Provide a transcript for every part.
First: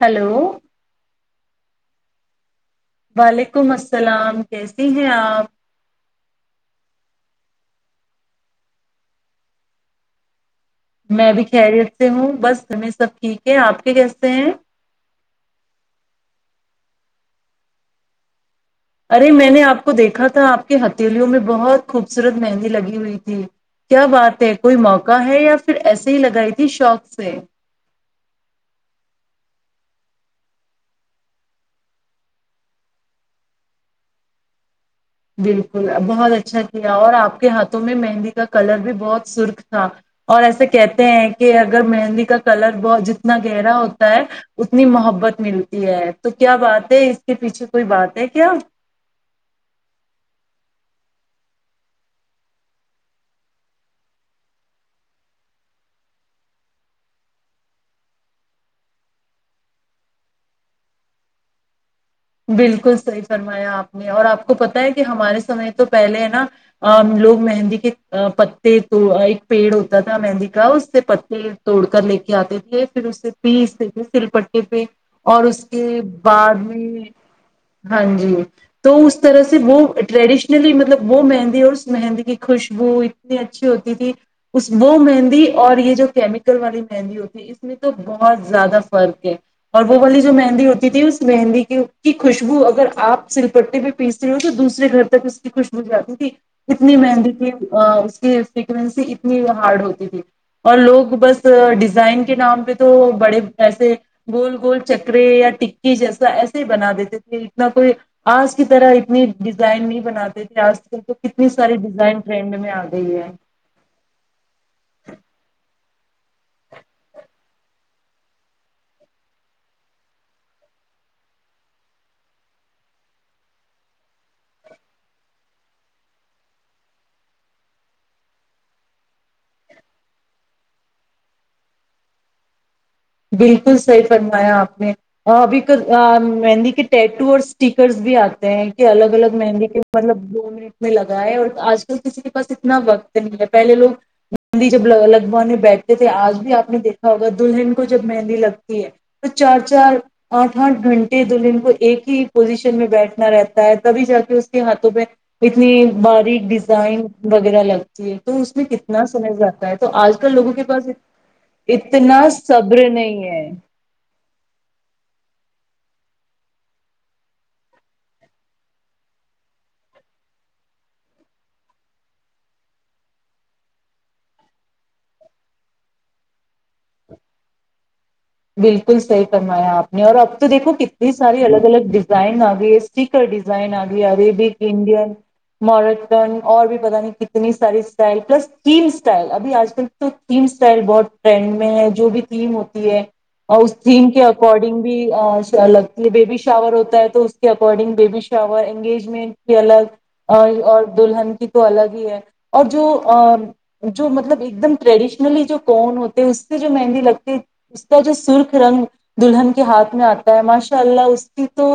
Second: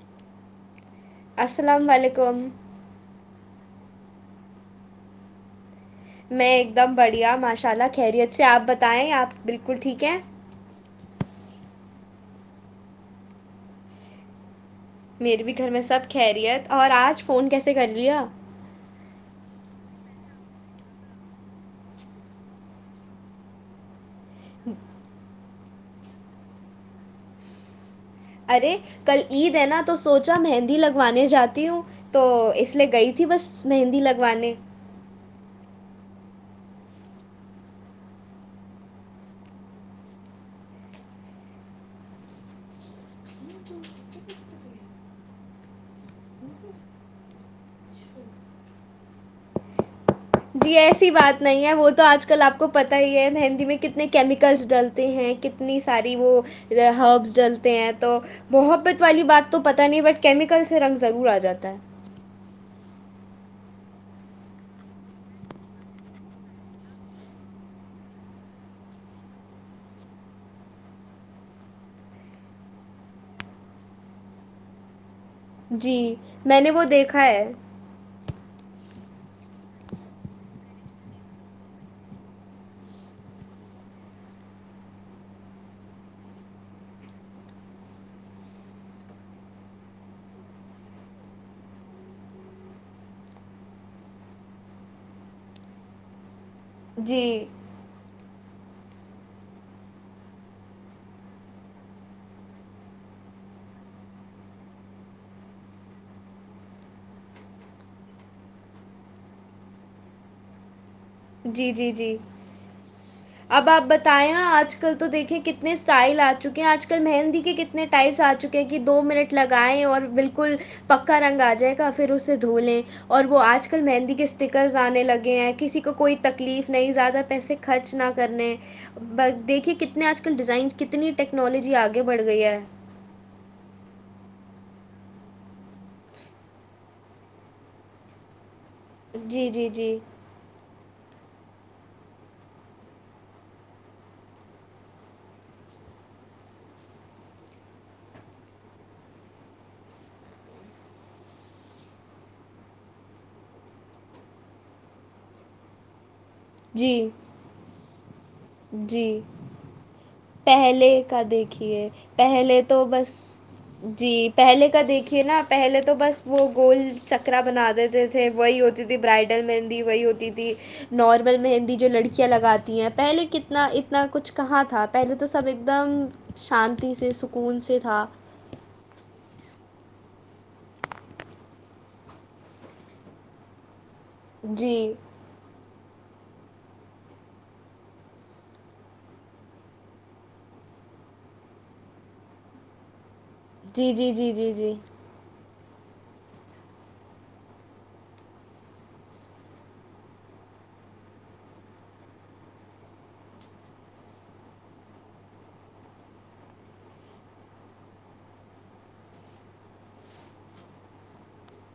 Hello السلام وعلیکم وعلیکم السلام کیسی ہیں آپ میں ایک دم بڑھیا ماشاء اللہ خیریت سے آپ بتائیں آپ بلکل ٹھیک ہے میں بھی خیریت سے ہوں بس ہمیں سب ٹھیک ہے آپ کے کیسے ہیں میرے بھی گھر میں سب خیریت اور آج فون کیسے کر لیا ارے میں نے آپ کو دیکھا تھا آپ کے ہتھیلیوں میں بہت خوبصورت مہندی لگی ہوئی تھی کیا بات ہے کوئی موقع ہے یا پھر ایسے ہی لگائی تھی شوق سے ارے کل عید ہے نا تو سوچا مہندی لگوانے جاتی ہوں تو اس لیے گئی تھی بس مہندی لگوانے بالکل بہت اچھا کیا اور آپ کے ہاتھوں میں مہندی کا کلر بھی بہت سرخ تھا اور ایسا کہتے ہیں کہ اگر مہندی کا کلر بہت جتنا گہرا ہوتا ہے اتنی محبت ملتی ہے تو کیا بات ہے اس کے پیچھے کوئی بات ہے کیا جی ایسی بات نہیں ہے وہ تو آج کل آپ کو پت ہی ہے مہندی میں کتنے کیمیکلس ڈلتے ہیں کتنی ساری وہ ہربس ڈلتے ہیں تو محبت والی بات تو پت نہیں بٹ کیمیکل سے رنگ ضرور آ جاتا ہے بالکل صحیح فرمایا آپ نے اور آپ کو پتا ہے کہ ہمارے سمے تو پہلے ہے نا لوگ مہندی کے پتے تو ایک پیڑ ہوتا تھا مہندی کا اس سے پتے توڑ کر لے کے آتے تھے پھر اس سے پیستے تھے سل پے پہ اور اس جی کے بعد نے وہ میں دیکھا ہے ہاں جی تو اس اس طرح سے وہ ٹریڈیشنلی مطلب وہ مہندی اور اس مہندی کی خوشبو اتنی اچھی ہوتی تھی اس وہ مہندی اور یہ جو کیمیکل والی مہندی ہوتی ہے اس میں تو بہت زیادہ فرق ہے اور وہ والی جو مہندی ہوتی تھی اس مہندی کی کی خوشبو اگر آپ سل پٹے پہ پیستے ہو تو دوسرے گھر تک اس کی خوشبو جاتی تھی کتنی مہندی جی، کی اس کی فیکوینسی اتنی ہارڈ ہوتی تھی اور لوگ بس ڈیزائن کے نام پہ تو بڑے ایسے گول گول چکرے یا ٹکی جیسا ای بنا دیتے تھے اتنا کوئی آج کی طرح اتنی ڈیزائن نہیں بناتے تھے آج کل تو کتنی جی ساری جی جی ڈیزائن ٹرینڈ میں آ گئی ہے اب آپ بتائ نا آج کل تو دیکھیں کتنے اسٹائل آ چکے ہیں آج کل مہندی کے کتنے ٹائلس آ چکے ہیں کہ دو منٹ لگائائے اور بالکل پکا رنگ آ جائے گا پھر اسے دھو لیں اور وہ آج کل مہندی کے اسٹکرز آنے لگے ہیں کسی کو کوئی تکلیف نہیں زیادہ پیسے خرچ نہ کرنے ب دیکھیے کتنے آج کل ڈیزائنس کتنی ٹیکنالوجی آگے بڑھ گئی ہے بالکل صحیح فرمایا آپ نے ابھی تو مہندی کے ٹیٹو اور اسٹیکرس بھی آتے ہیں الگ الگ جی، مہندی جی، کے جی، مطلب د میں میں لگا ہے اور آج کل کسی کے پاس اتنا وقت نہیں ہے پہلے لوگ گندی جب لگوانے بیٹھتے تھے آج بھی آپ نے دیکھا ہوگا دلہن جب مہندی لگتی ہے تو چار چار آٹھ آٹھ گھنٹے دلہن کو ایک ہی پوزیشن میں بیٹھنا رہتا ہے تبھی جا کے اس کے ہاتھوں پ اتنی بارش ڈیزائن جی، وغیرہ لگتی ہے تو اس میں کتنا جی۔ سمے جاتا ہے تو آج کل لوگوں کے پاس پہلے کا دیکھیے اتنا پہلے تو صبر بس نہیں ہے جی پہلے کا دیکھیے نا آپ پہلے تو بس وہ گول چکرا بنا دیتے تھے وہی ہوتی تھی برائڈل مہندی وہی ہوتی تھی نارمل مہندی جو لڑکیاں لگاتی ہیں پہلے کتنا اتنا کچھ کہاں تھا پہلے تو سب ایک دم شانتی سے سکون سے تھا بالکل صحی کرمایا آپ نے اور اب تو دیکھو کتنی ساری الگ الگ ڈیزائن آگئی اسٹیکر ڈیزائن آگئی عربک جی انڈین مورٹرن اور بھی پتہ نہیں کتنی ساری اسٹائل پلس تھیم اسٹائل ابھی آج کل تو تھیم اسٹائل بہت ٹرینڈ میں ہے جو بھی تھیم ہوتی ہے اور اس جی تھیم جی کے جی جی جی اکارڈنگ بھی الگ بیبی شاور ہوتا ہے تو اس کے اکارڈنگ بیبی شاور انگیجمنٹ کی الگ اور دلہن کی تو الگ ہی ہے اور جو جو مطلب ایک دم ٹریڈیشنلی جو کون ہوتے اس سے جو مہندی لگتی جو سرخ رنگ دلہن کے ہاتھ میں آتا ہے ماشاء اللہ اس کی تو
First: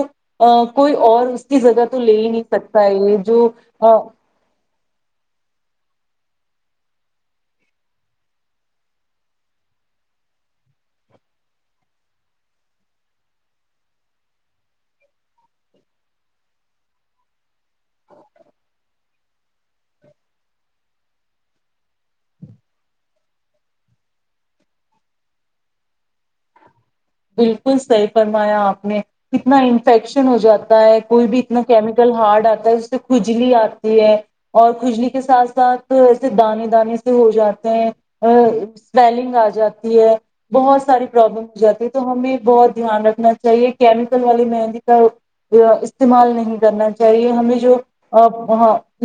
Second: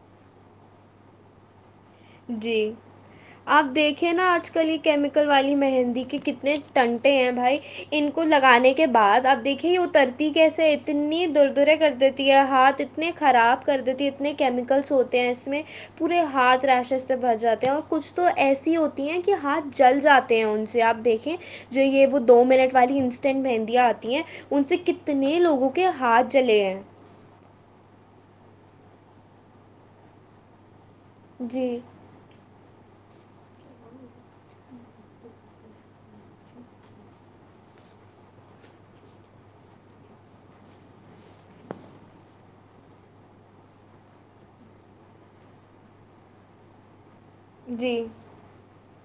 کوئی اور اس کی جگہ تو لے ہی نہیں جی سکتا یہ جو آپ دیکھیے نا آج کل یہ کیمیکل والی مہندی کے کتنے ٹنٹے ہیں بھائی ان کو لگانے کے بعد اب دیکھیے یہ اترتی کیسے ہے اتنی دور دورے کر دیتی ہے ہاتھ اتنے خراب کر دیتی ہے اتنے کیمیکلس ہوتے ہیں اس میں پورے ہاتھ تھریشز سے بھر جاتے ہیں اور کچھ تو ایسی ہوتی ہیں کہ ہاتھ جل جاتے ہیں ان سے آپ دیکھیں جو یہ وہ دو منٹ والی انسٹینٹ مہندیاں آتی ہیں ان سے کتنے لوگوں کے ہاتھ جلے ہیں بالکل صحیح فرمایا آپ نے کتنا انفیکشن ہو جاتا ہے کوئی بھی اتنا جی کیمیکل ہارڈ آتا ہے کھجلی آتی ہے اور کھجلی کے ساتھ ساتھ ایسے دانے دانے سے ہو جاتے ہیں اسویلنگ آ جاتی ہے بہت ساری پرابلم ہو جاتی تو ہمیں بہت دھیان رکھنا چاہیے کیمیکل والی مہندی کا استعمال نہیں کرنا چاہ چاہیے ہمیں جو جی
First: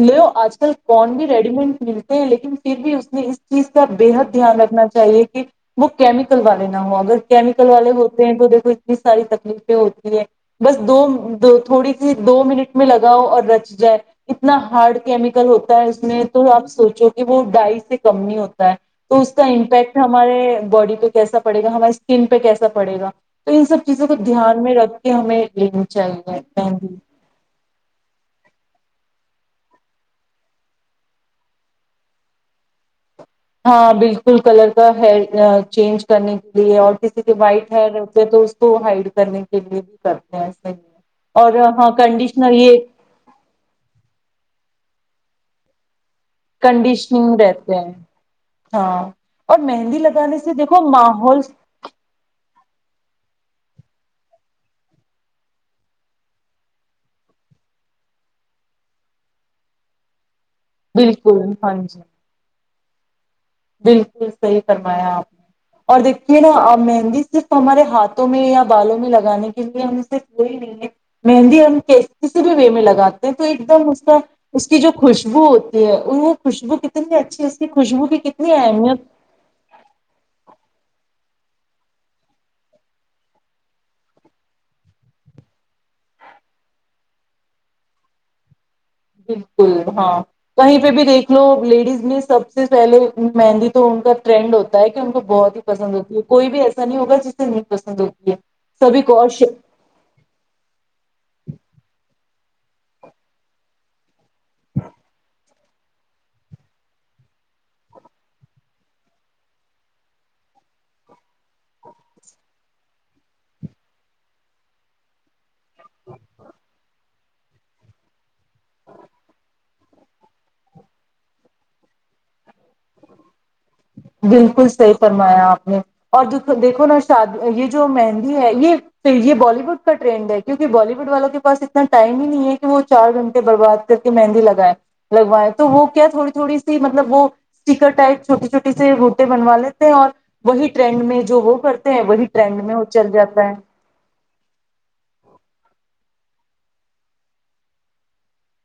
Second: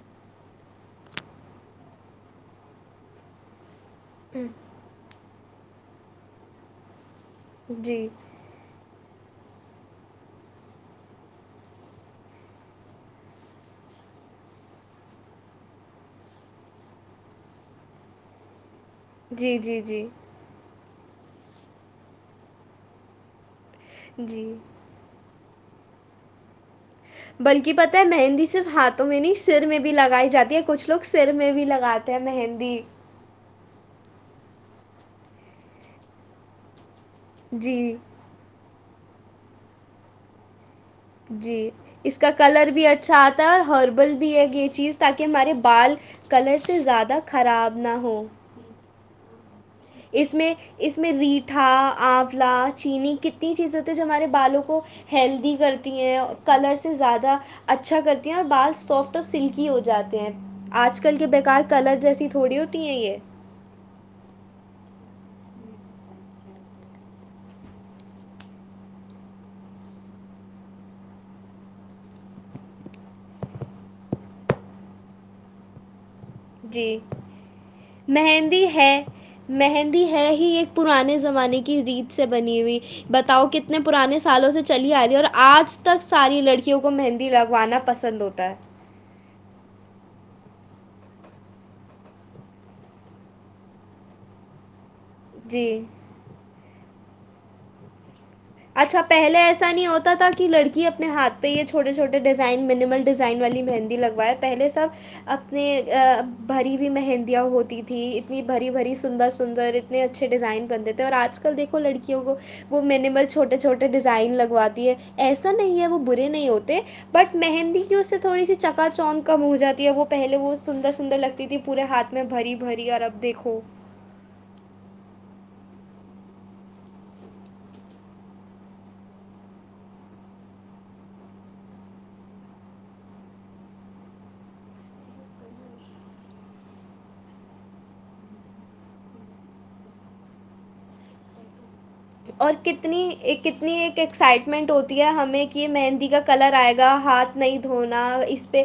لو آج کل کون بھی ریڈی مڈ ملتے ہیں لیکن پھر بھی اس نے اس چیز کا بےحد دھیان رکھنا چاہیے کہ وہ کیمیکل والے نہ ہو اگر ل والے جی ہوتے ہیں وہ کو انی ساری تکلیفیں ہوتی ہے بس دو دو تھوڑی سی دو منٹ میں لگاؤ اور رچ جائے اتنا ہارڈ کیمیکل ہوتا ہے اس میں تو آپ سوچو کہ وہ ڈائی سے کم نہیں ہوتا ہے تو اس کا جی جی امپیکٹ جی ہمارے باڈی کیسا پڑےا ہماری اسکن پہ کیسا پڑے گا تو ان سب چیزوں کو جی دھیان میں رکھ کے ہمیں ل چل [unintelligible] بلکہ پت ہے مہندی صرف ہاتھ میں نہیں سر میں بھی لگائی جاتی ہے کچھ لوگ سر میں بھی لگاتے ہیں مہندی ہاں بالکل کلر کا ہیئر چینج کرنے کے لیے اور کسی کی وائٹ جی ہیر ہوتے ہے تو کو ہائڈ کرنے کے لیے بھی کرتے ہیں ہی۔ اور جی ہاں اس کا کنڈیشنر کلر یہ بھی اچھا آتا ہے اور ہربل بھی ہے یہ چیز تاکہ ہمارے بال کلر سے زیادہ کنڈیشننگ رہتے خراب نہ ہیں ہوں ہاں اور مہندی اس لگانے میں سے دیکھو اس میں ماحول ریٹھا آولا چینی کتنی چیزیں تو جو ہمارے بالوں کو ہیلدی کرتی ہیں اور کلر سے زیادہ اچھا کرتی ہیں اور بال سافٹ اور سلکی ہو جاتے ہیں آج کل کے بالکل بےیکار ہاں جی کلر جیسی تھوڑی ہوتی ہیں یہ بالکل صحیح فرمایا آپ نے اور دیکھیے نا مہندی صرف ہمارے ہاتھوں میں یا بالوں میں لگانے کے لیے ہم کوئی نہیں ہے مہندی ہم کسی بھی وے میں لگاتے ہیں تو ایک دم اس کا اس کی جو خوشبو ہوتی ہے وہ خوشبو کتنی اچھی اس کی خوشبو بھی کتنی ندی ہے اہمیت مہندی ہے ہی ایک پرانے ز زمانے کی ریت سے بنی ہوئی بتاؤ کتنے پرانے سالوں سے چلی آ رہی اور آج تک ساری لڑکیوں کو مہندی لگوانا پسند ہوتا ہے بالکل ہاں کہیں پہ بھی دیکھ لو لیڈیز میں سب سے پہلے مہندی تو ان کا ٹرینڈ ہوتا ہے ان کو بہت ہی جی پسند ہوتی ہے کوئی بھی ایسے ا نہیں ہوگا جسے ن پسند ہوتی ہے اچھا سبھی کو اور پہلے ش- ایسا نہیں ہوتا تھا کہ لڑکی اپنے ہاتھ تو یہ چھوٹے چھوٹے ڈیزائن میننیمل ڈیزائن والی مہندی لگواائے پہلے سب اپنے بھری ہوئی مہندیاں ہوتی تھیں اتنی بھری بھری سندر سندر اتنے اچھے ڈیزائن بنتے تھے اور آج کل دیکھو لڑکیوں کو وہ میں نے چھوٹے چھوٹے ڈیزائن لگواتی ہے ایسا نہیں ہے وہ برے نہیں ہوتے بٹ مہندی کی اس سے تھوڑی سی چکا چک کم ہو جاتی ہے وہ پہلے وہ سندر سندر لگتی تھی پورے ہاتھ میں بری بھری اور اب دیکھو بالکل صحیح فرمایا آپ نے اور د دیکھو نا شاد یہ جو مہندی ہے یہ یہ بالی ووڈ کا ٹرینڈ ہے کیونکہ بالی وڈ والوں کے پاس اتنا ٹائم ہی نہیں ہے کہ وہ چار گھنٹے برباد کر کے مہندی لگائےیں لگوائےیں تو وہ کیا تھوڑی تھوڑی سی مطلب وہ اسٹیکر ٹائپ چھوٹی چھوٹی سے روٹے بنوا لیتے ہیں اور وہی ٹرینڈ میں جو وہ کرتے ہیں وہی اور ٹرینڈ میں وہ چل کتنی جاتا ہے کتنی ایک ایکسائٹ ٹ ہوتی ہے ہمیں کہ مہندی کا کلر آئے گا ہاتھ نہیں دھونا اس پہ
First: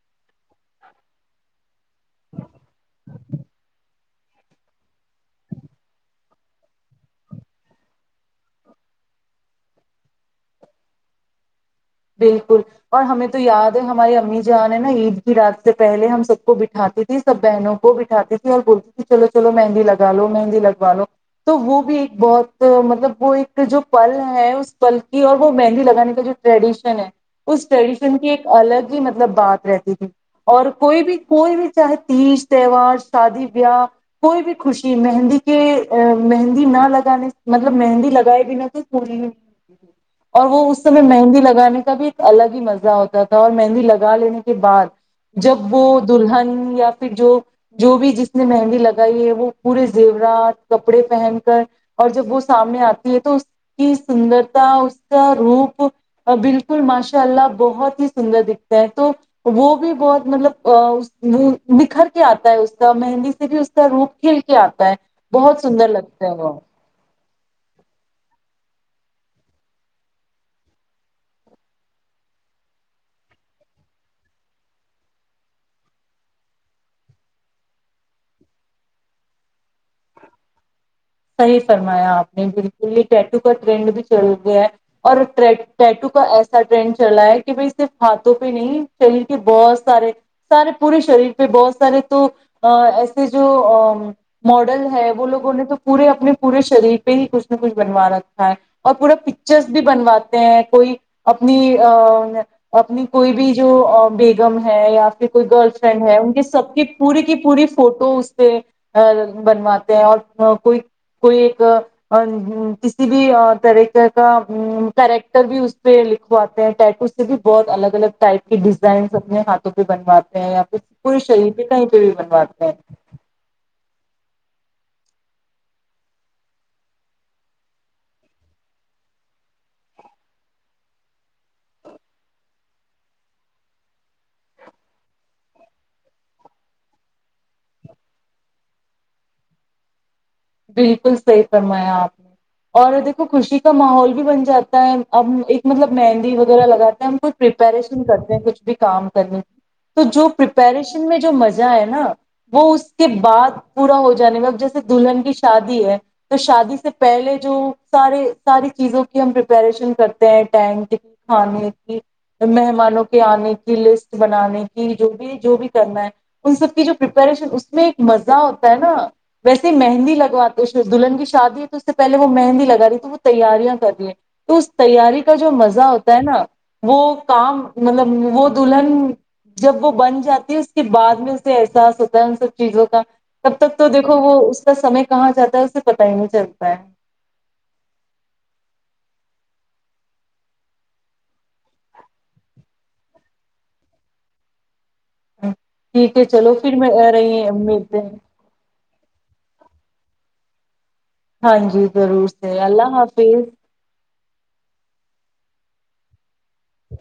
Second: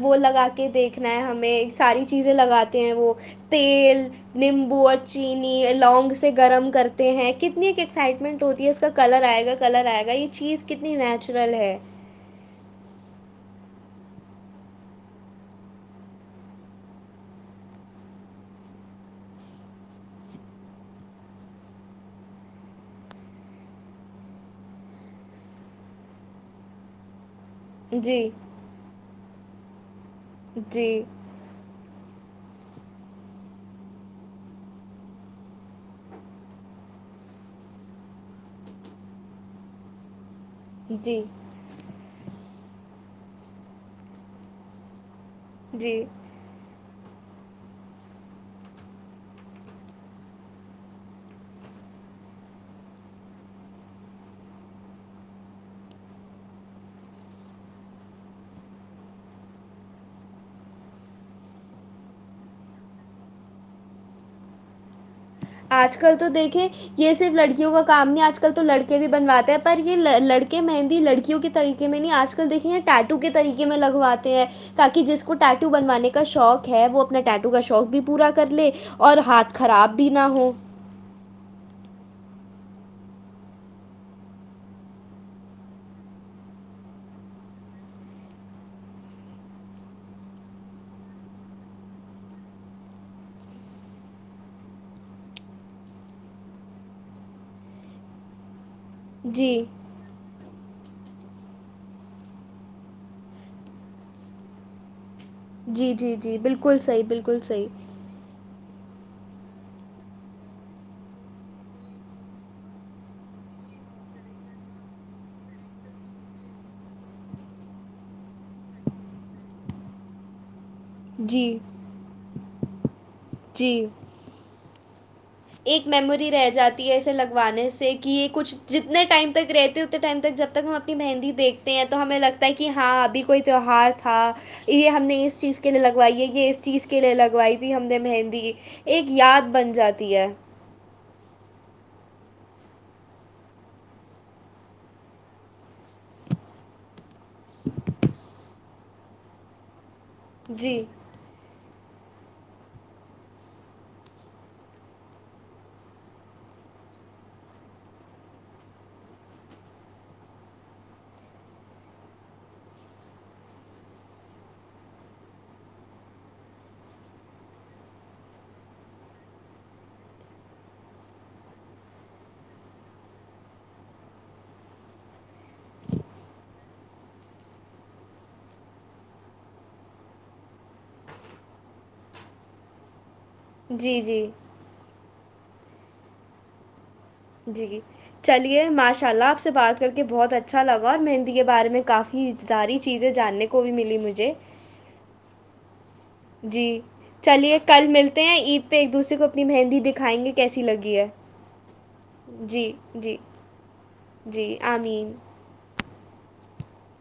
وہ لگا کے دیکھنا ہے ہمیں ساری چیزیں لگاتے ہیں وہ تیل نیمبو اور چینی لونگ سے گرم کرتے ہیں کتنی ایکسائٹمنٹ ہوتی ہے اس کا کلر آئے گا کلر آئے گا یہ چیز کتنی نیچرل ہے بالکل اور ہمیں تو یاد ہے ہماری امی جان ہے نا عید کی رات سے پہلے ہم سب کو بٹھاتی تھی سب بہنوں کو بٹھاتی تھی اور بولتی تھی چلو چلو مہندی لگا لو مہندی لگوا لو تو وہ بھی ایک بہت مطلب وہ ایک جو پل ہے اس پل کی اور وہ مہندی لگانے کا جو ٹریڈیشن س ہے اس ٹریڈیشن جی کی ایک الگ ہی مطلب بات رہتی تھی اور جی کوئی بھی کوئی بھی چاہے تیج تہوار شادی بیا کوئی بھی خوشی مہندی کے ا مہندی نہ لگانے مطلب مہندی لگائے بھی نہ تھ کوئی اور وہ اس سمے جی مہندی لگانے الگ ہی مزہ ہوتا تھا اور مہندی لگا لینے کے بعد جب وہ جی دلہن یا پھر جو جو بھی جس نے مہندی لگائی ہے وہ پورے زیورات کپڑے پہن کر اور جب وہ سامنے آتی ہے تو اس کی سندرتا اس کا روپ بالکل ماشاء اللہ بہت ہی سندر دکھتے ہیں تو وہ بھی بہت مطلب بکھر کے آتا ہے اس کا مہندی سے بھی اس کا روپ کھیل کے آتا ہے بہت سندر آج کل لگتا تو ہے وہ دیکھیں یہ صرف لڑکیوں کا کام نہیں آج کل تو لڑکے کے بھی بنواتے ہیں پر یہ لڑکے مہندی لڑکیوں کے طریقے میں نہیں آج کل دیکھیں گ ٹیٹو کے طریقے میں لگواتے ہیں تاکہ جس کو ٹیٹو بنوانے کا شوق ہے وہ اپنا ٹیٹو کا شوق بھی پورا کر لے اور ہاتھ خراب بھی نہاہ صحیح فرمایا آپ نے بالکل یہ ٹیٹو کا ٹرینڈ بھی چل گیا ہے اور ٹیٹو کا ایسا ٹرینڈ چلا ہے کہ بھائی صرف ہاتھوں پہ نہیں شریر کے بہت سارے سارے پورے شریر پہ بہت سارے تو ایسے جو ماڈل ہے وہ لوگوں نے تو پورے اپنے پورے شریر پہ ہی کچھ نہ کچھ بنوا رکھا ہے اور پورا جی پکچرس بھی بنواتے ہیں کوئی اپنی اپنی کوئی بھی جو بیگم ہے یا کوئی گرل جی فرینڈ جی ہے ان جی کی سب بالکل کی صحیح پوری کی بالکل پوری صحیح فوٹو اس پہ بنواتے ہیں اور کوئی کوئی ایک کسی بھی طریقے کا کیریکٹر بھی اس پہ لکھواتے ہیں ٹیٹو سے بھی بہت الگ الگ ٹائپ کے ڈیزائنس اپنے ہاتھوں پہ بنواتے ہیں پورے جی شہید بھی کہیں پہ بھی منواتے ہیں جی ایک میموری رہ جاتی ہے اسے لگوانے سے کہ یہ کچھ جتنے ٹائم تک رہتے اتنے ٹائم تک جب تک ہم اپنی مہندی دیکھتے ہیں تو ہمیں لگتا ہے کہ ہاں ابھی کوئی تہوہار تھا یہ ہم نے اس چیز کے لیے لگوائی ہے یہ اس چیز کے لیے لگوائی تھی ہم نے مہندی ایک یاد بن جاتی تی ہے بالکل صحیح فرمایا آپ نے اور دیکھو خوشی کا ماحول بھی بن جاتا ہے اب ایک مطلب مہندی وغیرہ لگاتے ہیں ہم کچھ پپریشن کرتے ہیں کچھ بھی کام کرنے کی تو جو جی پریپریشن میں جو مزہ ہے نا وہ اس کے بعد پورا ہو جانے میں ا جیسے دلہن کی شادی ہے تو شادی سے پہلے جو سارے ساری چیزوں کی ہم پپریشن کرتے ہیں ٹینک کی کھانے کی مہمانوں کے آنے کی لسٹ بنانے کی جو بھی جو بھی کرنا ہے ان سب کی جو پپریشن اس میں ایک مزہ ہوتا ہے نا ویسے مہندی لگ لگواتے دلہن کی شادی ہے تو اس سے پہلے وہ مہندی لگا رہی تھی وہ تیاریاں کر رہی ہیں تو اس تیاری کا جو مزہ ہوتا ہے نا وہ کام مطلب وہ دلہن جب وہ بن جاتی ہے اس کے بعد میں اسے احساس ہوتا ہے ان سب چیزوں کا تب تک تو جی دیکھو جی وہ اس کا سمے کہاں جاتا ہے اسے پتا ہی نہیں چلتا ہے جی جی چلیے ماشاء اللہ آپ سے بات کر کے بہت اچھا لگا اور میں ہندی کے بارے میں کافی اداری چیزیں جاننے کو بھی ملی مجھے ہ ٹھیک ہے چلو پھر جی میں رہی ہ چلیے امی کل د ملتے ہیں عید پہ ایک دوسرے کو اپنی مہندی دکھائیں گے کیسی لگی ہے ہاں جی ضرور سےی جی اللہ جی حافظ جی آمین [unintelligible]